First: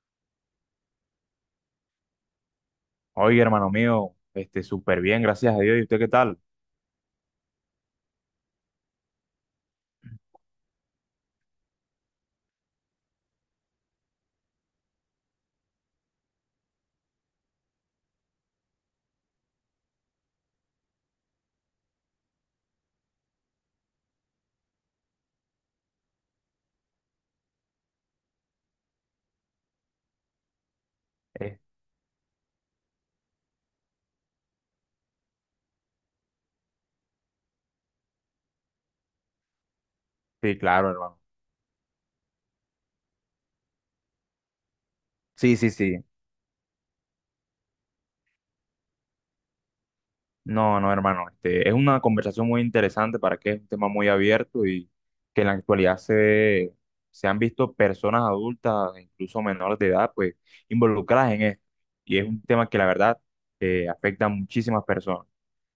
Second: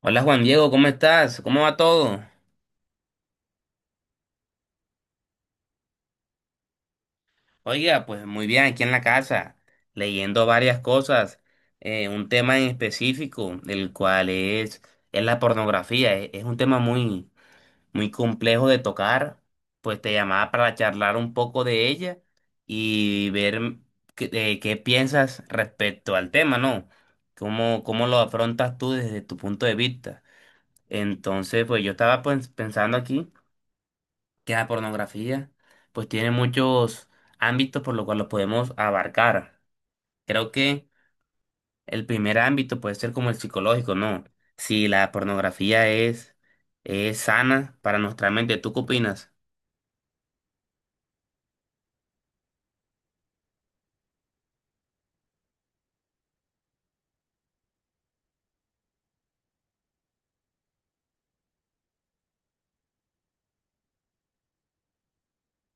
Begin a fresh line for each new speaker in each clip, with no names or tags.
Hola Juan Diego, ¿cómo estás? ¿Cómo va todo?
Oye, hermano mío, súper bien, gracias a Dios. ¿Y usted qué tal?
Oiga, pues muy bien aquí en la casa, leyendo varias cosas, un tema en específico, el cual es la pornografía. Es un tema muy, muy complejo de tocar, pues te llamaba para charlar un poco de ella y ver qué, qué piensas respecto al tema, ¿no? ¿¿Cómo lo afrontas tú desde tu punto de vista?
Este,
Entonces, pues yo estaba, pues, pensando aquí, que la pornografía pues tiene muchos ámbitos por lo cual los podemos abarcar. Creo que
claro, hermano.
el primer ámbito puede ser como el psicológico, ¿no? Si la
Sí, sí,
pornografía
sí.
es sana para nuestra mente, ¿tú qué opinas?
No, no, hermano. Es una conversación muy interesante para que es un tema muy abierto y que en la actualidad se han visto personas adultas, incluso menores de edad, pues involucradas en esto. Y es un tema que la verdad afecta a muchísimas personas.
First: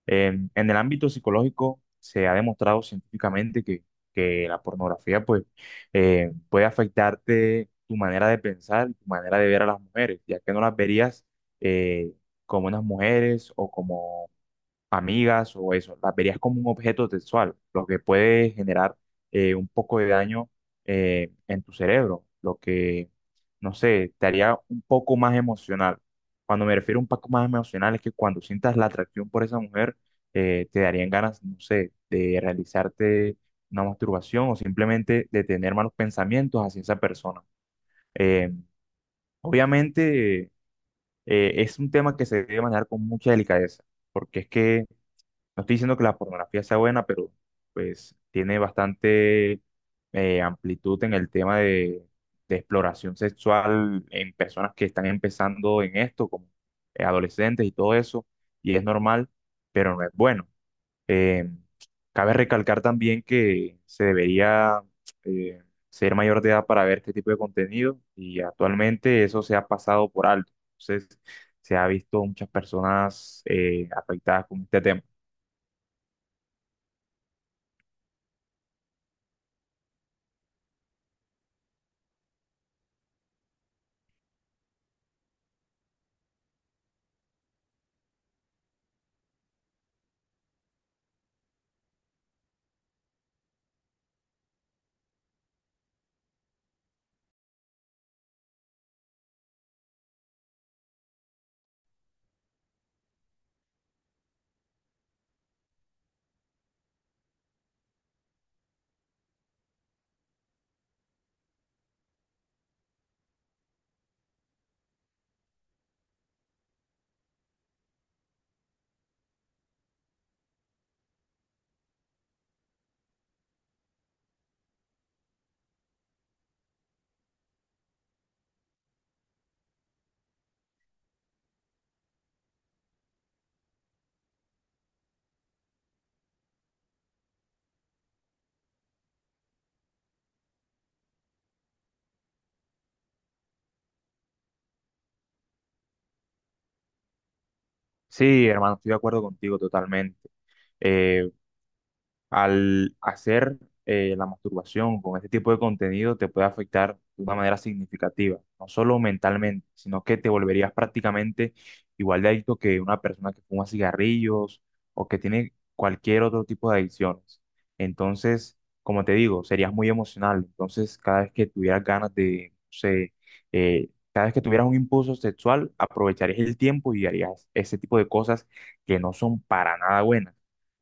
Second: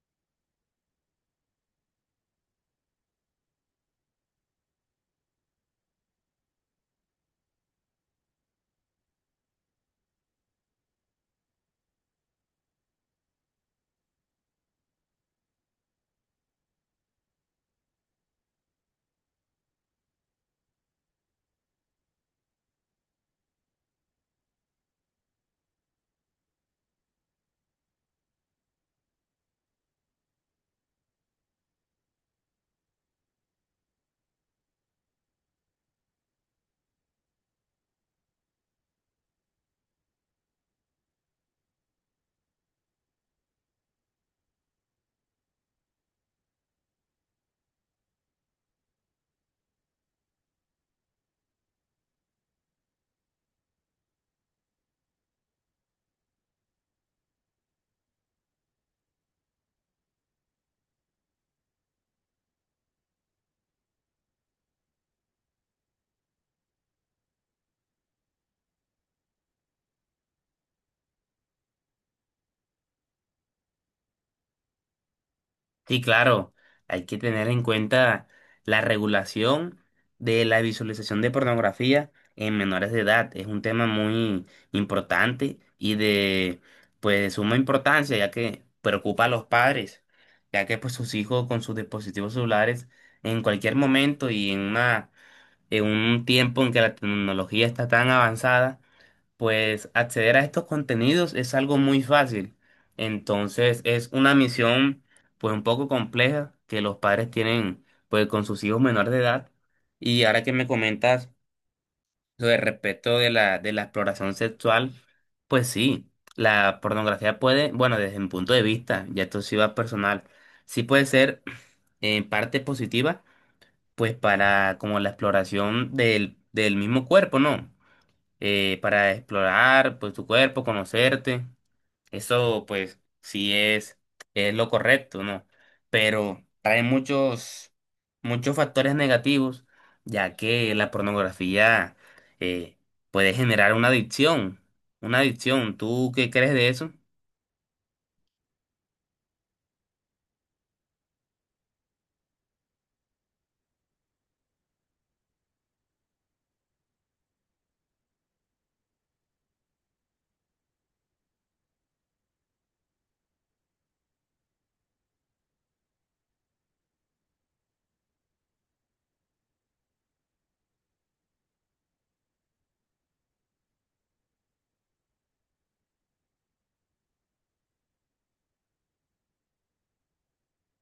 En el ámbito psicológico se ha demostrado científicamente que la pornografía pues puede afectarte tu manera de pensar, tu manera de ver a las mujeres, ya que no las verías eh, como unas mujeres o como amigas o eso, las verías como un objeto sexual, lo que puede generar un poco de daño en tu cerebro, lo que, no sé, te haría un poco más emocional. Cuando me refiero a un poco más emocional es que cuando sientas la atracción por esa mujer, te darían ganas, no sé, de realizarte una masturbación o simplemente de tener malos pensamientos hacia esa persona. Eh, Obviamente, es un tema que se debe manejar con mucha delicadeza, porque es que no estoy diciendo que la pornografía sea buena, pero pues tiene bastante amplitud en el tema de exploración sexual en personas que están empezando en esto, como adolescentes y todo eso, y es normal, pero no es bueno. Eh, Cabe recalcar también que se debería eh, ser mayor de edad para ver este tipo de contenido y actualmente eso se ha pasado por alto. Entonces, se ha visto muchas personas afectadas con este tema.
Sí, claro, hay que tener en cuenta la regulación de la visualización de pornografía en menores de edad. Es un tema muy importante y de, pues de suma importancia, ya que preocupa a los padres, ya que pues sus hijos con sus dispositivos celulares en cualquier momento y en una en un tiempo en que la tecnología está tan avanzada, pues acceder a estos contenidos es algo muy fácil. Entonces es una misión pues un poco compleja que los padres tienen pues con sus hijos menores de edad. Y ahora que me comentas sobre, respecto de la exploración sexual, pues sí, la pornografía puede, bueno, desde mi punto de vista, ya esto sí va personal, sí puede ser en parte positiva, pues para como la exploración del mismo cuerpo, ¿no? Para explorar pues tu cuerpo, conocerte. Eso pues sí es lo correcto, ¿no? Pero trae muchos, muchos factores negativos, ya que la pornografía, eh, puede generar una adicción, una adicción. ¿Tú qué crees de eso?
Sí, hermano, estoy de acuerdo contigo totalmente. Eh, Al hacer la masturbación con este tipo de contenido te puede afectar de una manera significativa, no solo mentalmente, sino que te volverías prácticamente igual de adicto que una persona que fuma cigarrillos o que tiene cualquier otro tipo de adicciones. Entonces, como te digo, serías muy emocional. Entonces, cada vez que tuvieras ganas de, no sé, cada vez que tuvieras un impulso sexual, aprovecharías el tiempo y harías ese tipo de cosas que no son para nada buenas.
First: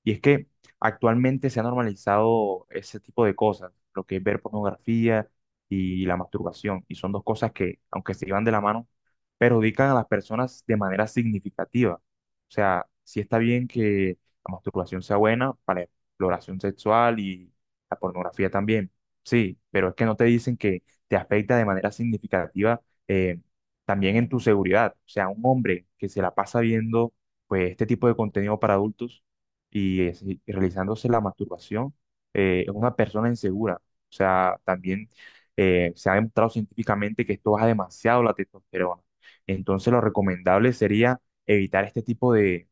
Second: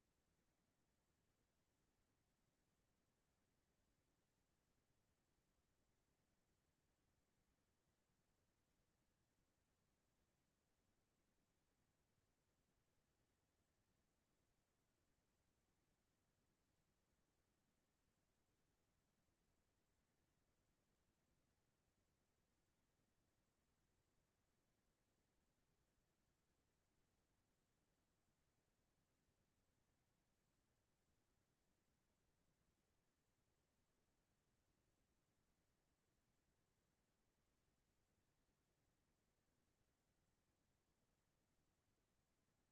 Y es que actualmente se ha normalizado ese tipo de cosas, lo que es ver pornografía y la masturbación, y son dos cosas que, aunque se llevan de la mano, perjudican a las personas de manera significativa. O sea, sí está bien que la masturbación sea buena para la exploración sexual y la pornografía también, sí, pero es que no te dicen que te afecta de manera significativa eh, también en tu seguridad. O sea, un hombre que se la pasa viendo pues este tipo de contenido para adultos y, y realizándose la masturbación es una persona insegura. O sea, también se ha demostrado científicamente que esto baja demasiado la testosterona. Entonces, lo recomendable sería evitar este tipo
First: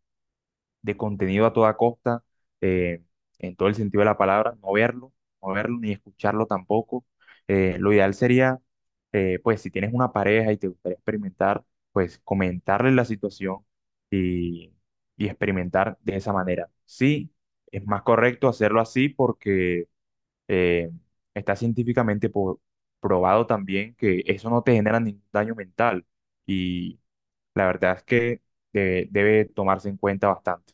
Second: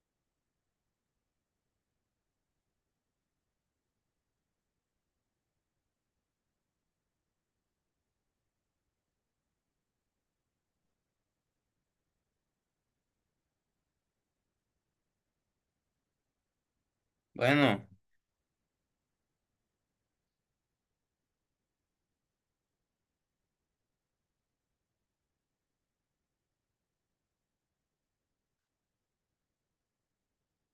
de contenido a toda costa, eh, en todo el sentido de la palabra, no verlo, no verlo ni escucharlo tampoco. Lo ideal sería, pues si tienes una pareja y te gustaría experimentar, pues comentarle la situación y, y experimentar de esa manera. Sí, es
Bueno.
más correcto hacerlo así porque eh, está científicamente probado también que eso no te genera ningún daño mental y la verdad es que debe tomarse en cuenta bastante.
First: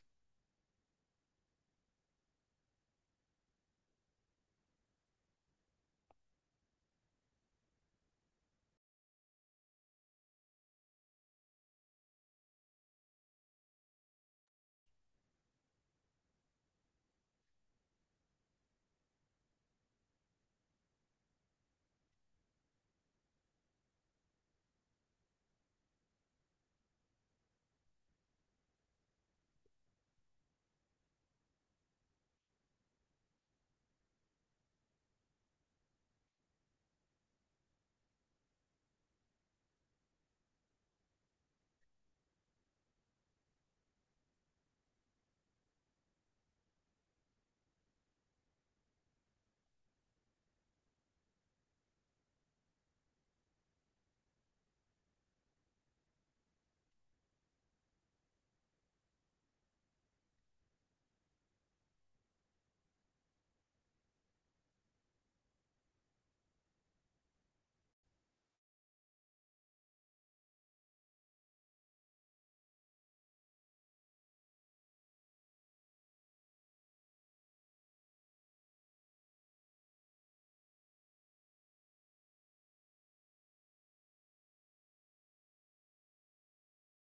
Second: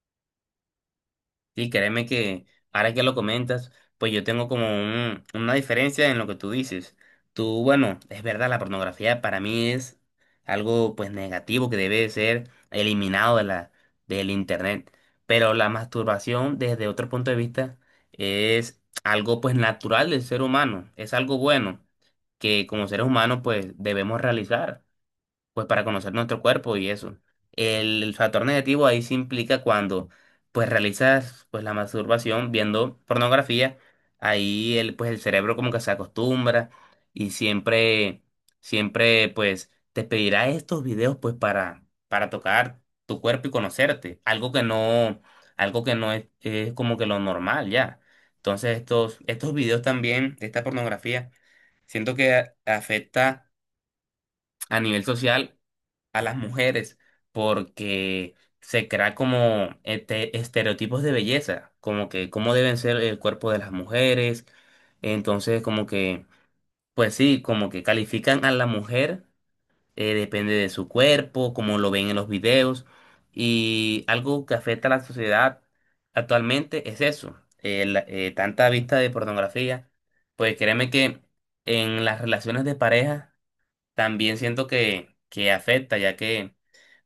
Sí, créeme que ahora que lo comentas, pues yo tengo como un- una diferencia en lo que tú dices. Tú, bueno, es verdad, la pornografía para mí es algo pues negativo que debe de ser eliminado de del internet. Pero la masturbación desde otro punto de vista es algo pues natural del ser humano, es algo bueno que como seres humanos pues debemos realizar pues para conocer nuestro cuerpo y eso. El factor negativo ahí se implica cuando pues realizas pues la masturbación viendo pornografía. Ahí el, pues el cerebro como que se acostumbra y siempre, siempre pues te pedirá estos videos pues para tocar tu cuerpo y conocerte, algo que no, algo que no es, es como que lo normal ya. Entonces, estos videos también, esta pornografía, siento que a- afecta a nivel social a las mujeres, porque se crea como este, estereotipos de belleza, como que cómo deben ser el cuerpo de las mujeres. Entonces, como que, pues sí, como que califican a la mujer, depende de su cuerpo, como lo ven en los videos. Y algo que afecta a la sociedad actualmente es eso, la- tanta vista de pornografía. Pues créeme que en las relaciones de pareja también siento que afecta, ya que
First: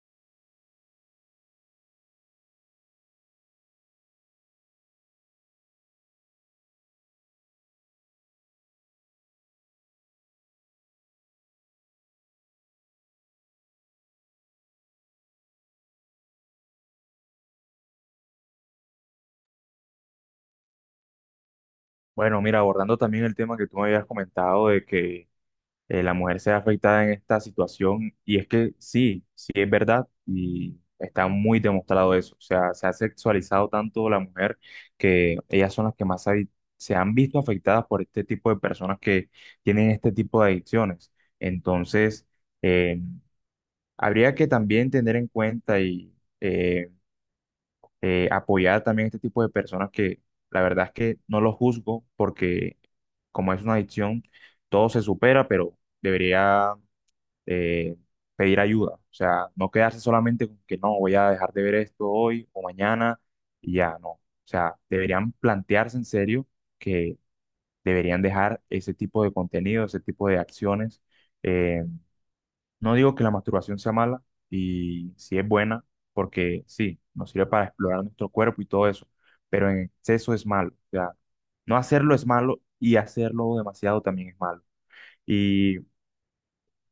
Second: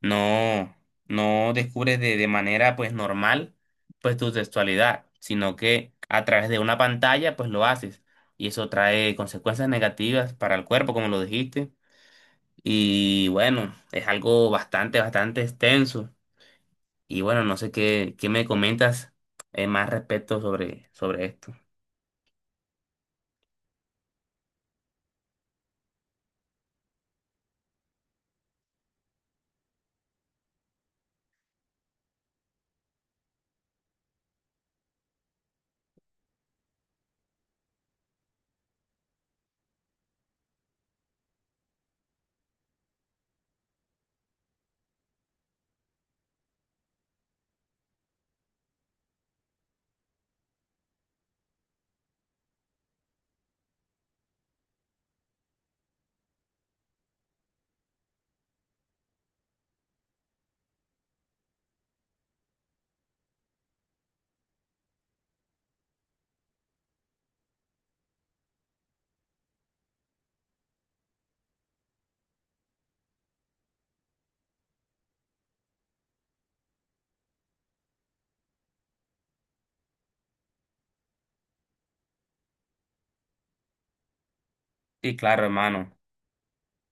no, no descubres de manera pues normal pues tu sexualidad, sino que a través de una pantalla pues lo haces. Y eso trae consecuencias negativas para el cuerpo, como lo dijiste. Y bueno, es algo bastante, bastante extenso. Y bueno, no sé qué, qué me comentas más respecto sobre, sobre esto.
Bueno, mira, abordando también el tema que tú me habías comentado de que la mujer sea afectada en esta situación, y es que sí, sí es verdad, y está muy demostrado eso. O sea, se ha sexualizado tanto la mujer que ellas son las que más se han visto afectadas por este tipo de personas que tienen este tipo de adicciones. Entonces, eh, habría que también tener en cuenta y eh, apoyar también a este tipo de personas que la verdad es que no los juzgo porque como es una adicción, todo se supera, pero debería eh, pedir ayuda. O sea, no quedarse solamente con que no, voy a dejar de ver esto hoy o mañana y ya no. O sea, deberían plantearse en serio que deberían dejar ese tipo de contenido, ese tipo de acciones, eh, no digo que la masturbación sea mala y si es buena, porque sí, nos sirve para explorar nuestro cuerpo y todo eso, pero en exceso es malo. O sea, no hacerlo es malo y hacerlo demasiado también es malo.
Sí, claro,
Y,
hermano.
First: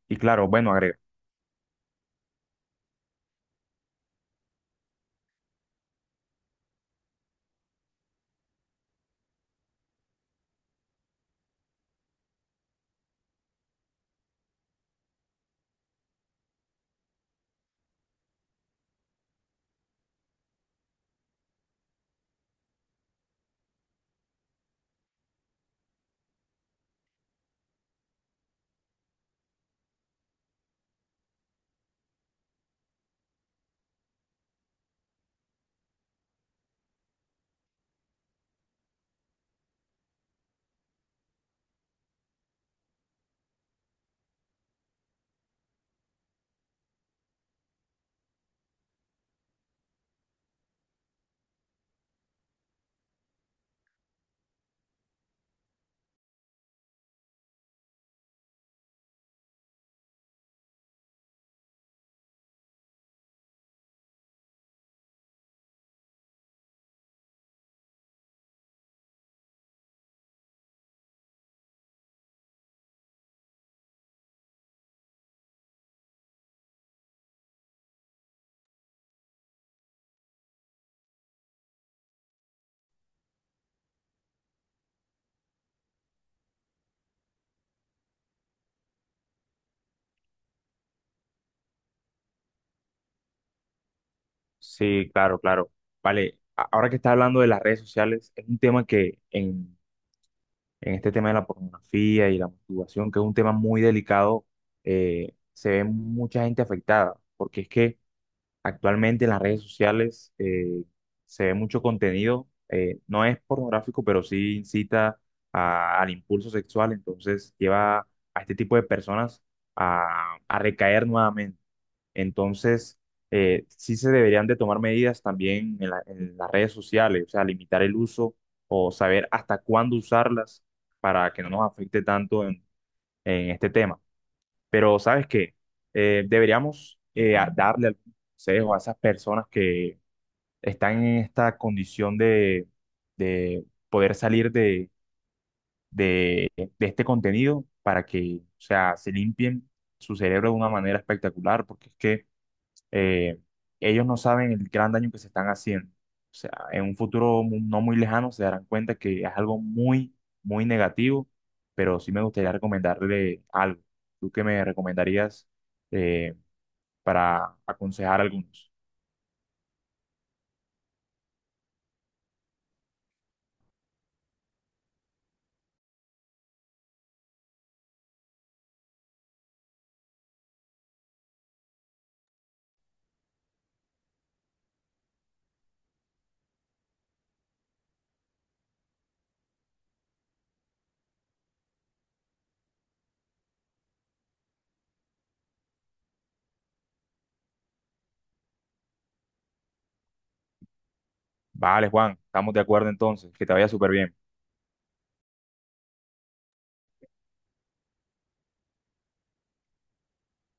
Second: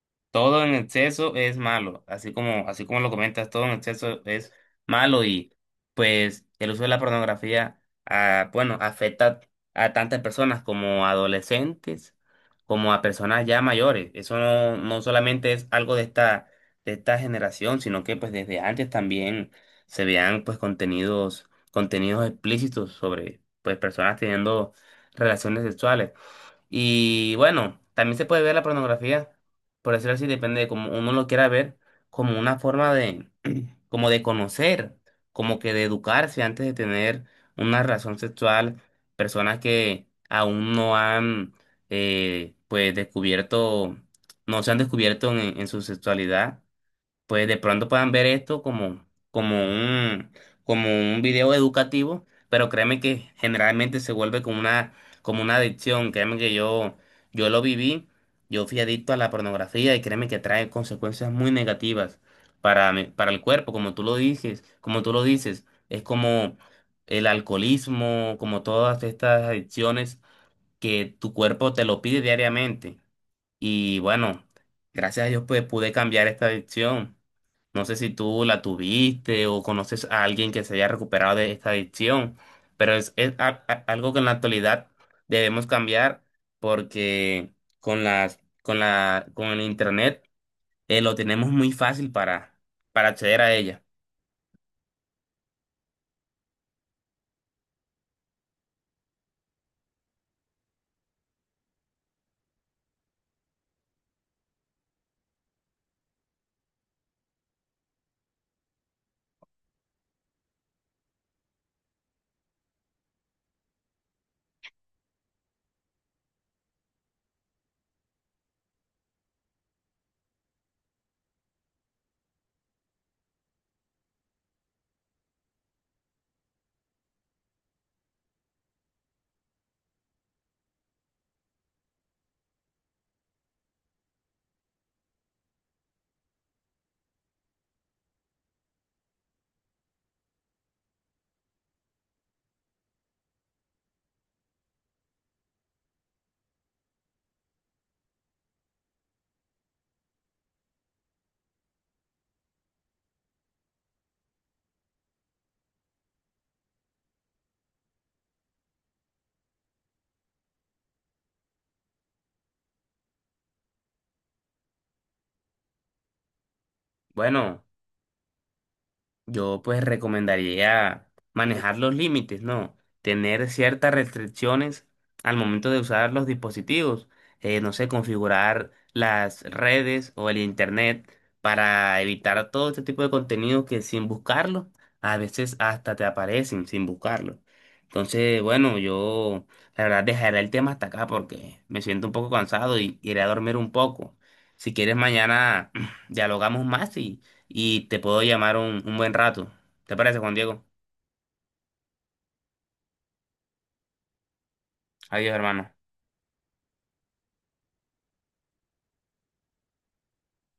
y claro,
Todo
bueno,
en
agrego.
exceso es malo, así como lo comentas, todo en exceso es malo. Y pues el uso de la pornografía, ah, bueno, afecta a tantas personas, como adolescentes, como a personas ya mayores. Eso no, no solamente es algo de esta generación, sino que pues desde antes también se vean pues contenidos, contenidos explícitos sobre pues personas teniendo relaciones sexuales. Y bueno, también se puede ver la pornografía, por decirlo así, depende de cómo uno lo quiera ver, como una forma de, como de conocer, como que de educarse antes de tener una relación sexual. Personas que aún no han, pues, descubierto, no se han descubierto en su sexualidad, pues de pronto puedan ver esto como, como un, como un video educativo, pero créeme que generalmente se vuelve como una adicción. Créeme que yo lo viví, yo fui adicto a la pornografía y créeme que trae consecuencias muy negativas para mi- para el cuerpo, como tú lo dices, como tú lo dices, es como el alcoholismo, como todas estas adicciones que tu cuerpo te lo pide diariamente. Y bueno, gracias a Dios pues pude cambiar esta adicción. No sé si tú la tuviste o conoces a alguien que se haya recuperado de esta adicción, pero es a- algo que en la actualidad debemos cambiar, porque con las, con la, con el internet, lo tenemos muy fácil para acceder a ella.
Sí, claro, claro. Vale, ahora que está hablando de las redes sociales, es un tema que en este tema de la pornografía y la masturbación, que es un tema muy delicado, se ve mucha gente afectada, porque es que actualmente en las redes sociales se ve mucho contenido, no es pornográfico, pero sí incita al impulso sexual, entonces lleva a este tipo de personas a recaer nuevamente. Entonces, sí se deberían de tomar medidas también en en las redes sociales, o sea, limitar el uso o saber hasta cuándo usarlas para que no nos afecte tanto en este tema. Pero sabes que deberíamos darle algún consejo a esas personas que están en esta condición de poder salir de, de este contenido para que, o sea, se limpien su cerebro de una manera espectacular, porque es que eh, ellos no saben el gran daño que se están haciendo. O sea, en un futuro no muy lejano se darán cuenta que es algo muy, muy negativo, pero sí me gustaría recomendarle algo. ¿Tú qué me recomendarías eh, para
Bueno.
aconsejar a algunos?
Yo pues recomendaría manejar los límites, ¿no? Tener ciertas restricciones al momento de usar los dispositivos. No sé, configurar las redes o el internet para evitar todo este tipo de contenido que sin buscarlo, a veces hasta te aparecen sin buscarlo. Entonces, bueno, yo la verdad dejaré el tema hasta acá porque me siento un poco cansado y iré a dormir un poco. Si quieres, mañana dialogamos más y te puedo llamar un buen rato. ¿Te parece, Juan Diego?
Vale, Juan, estamos de acuerdo entonces, que te vaya súper bien.
Adiós, hermano.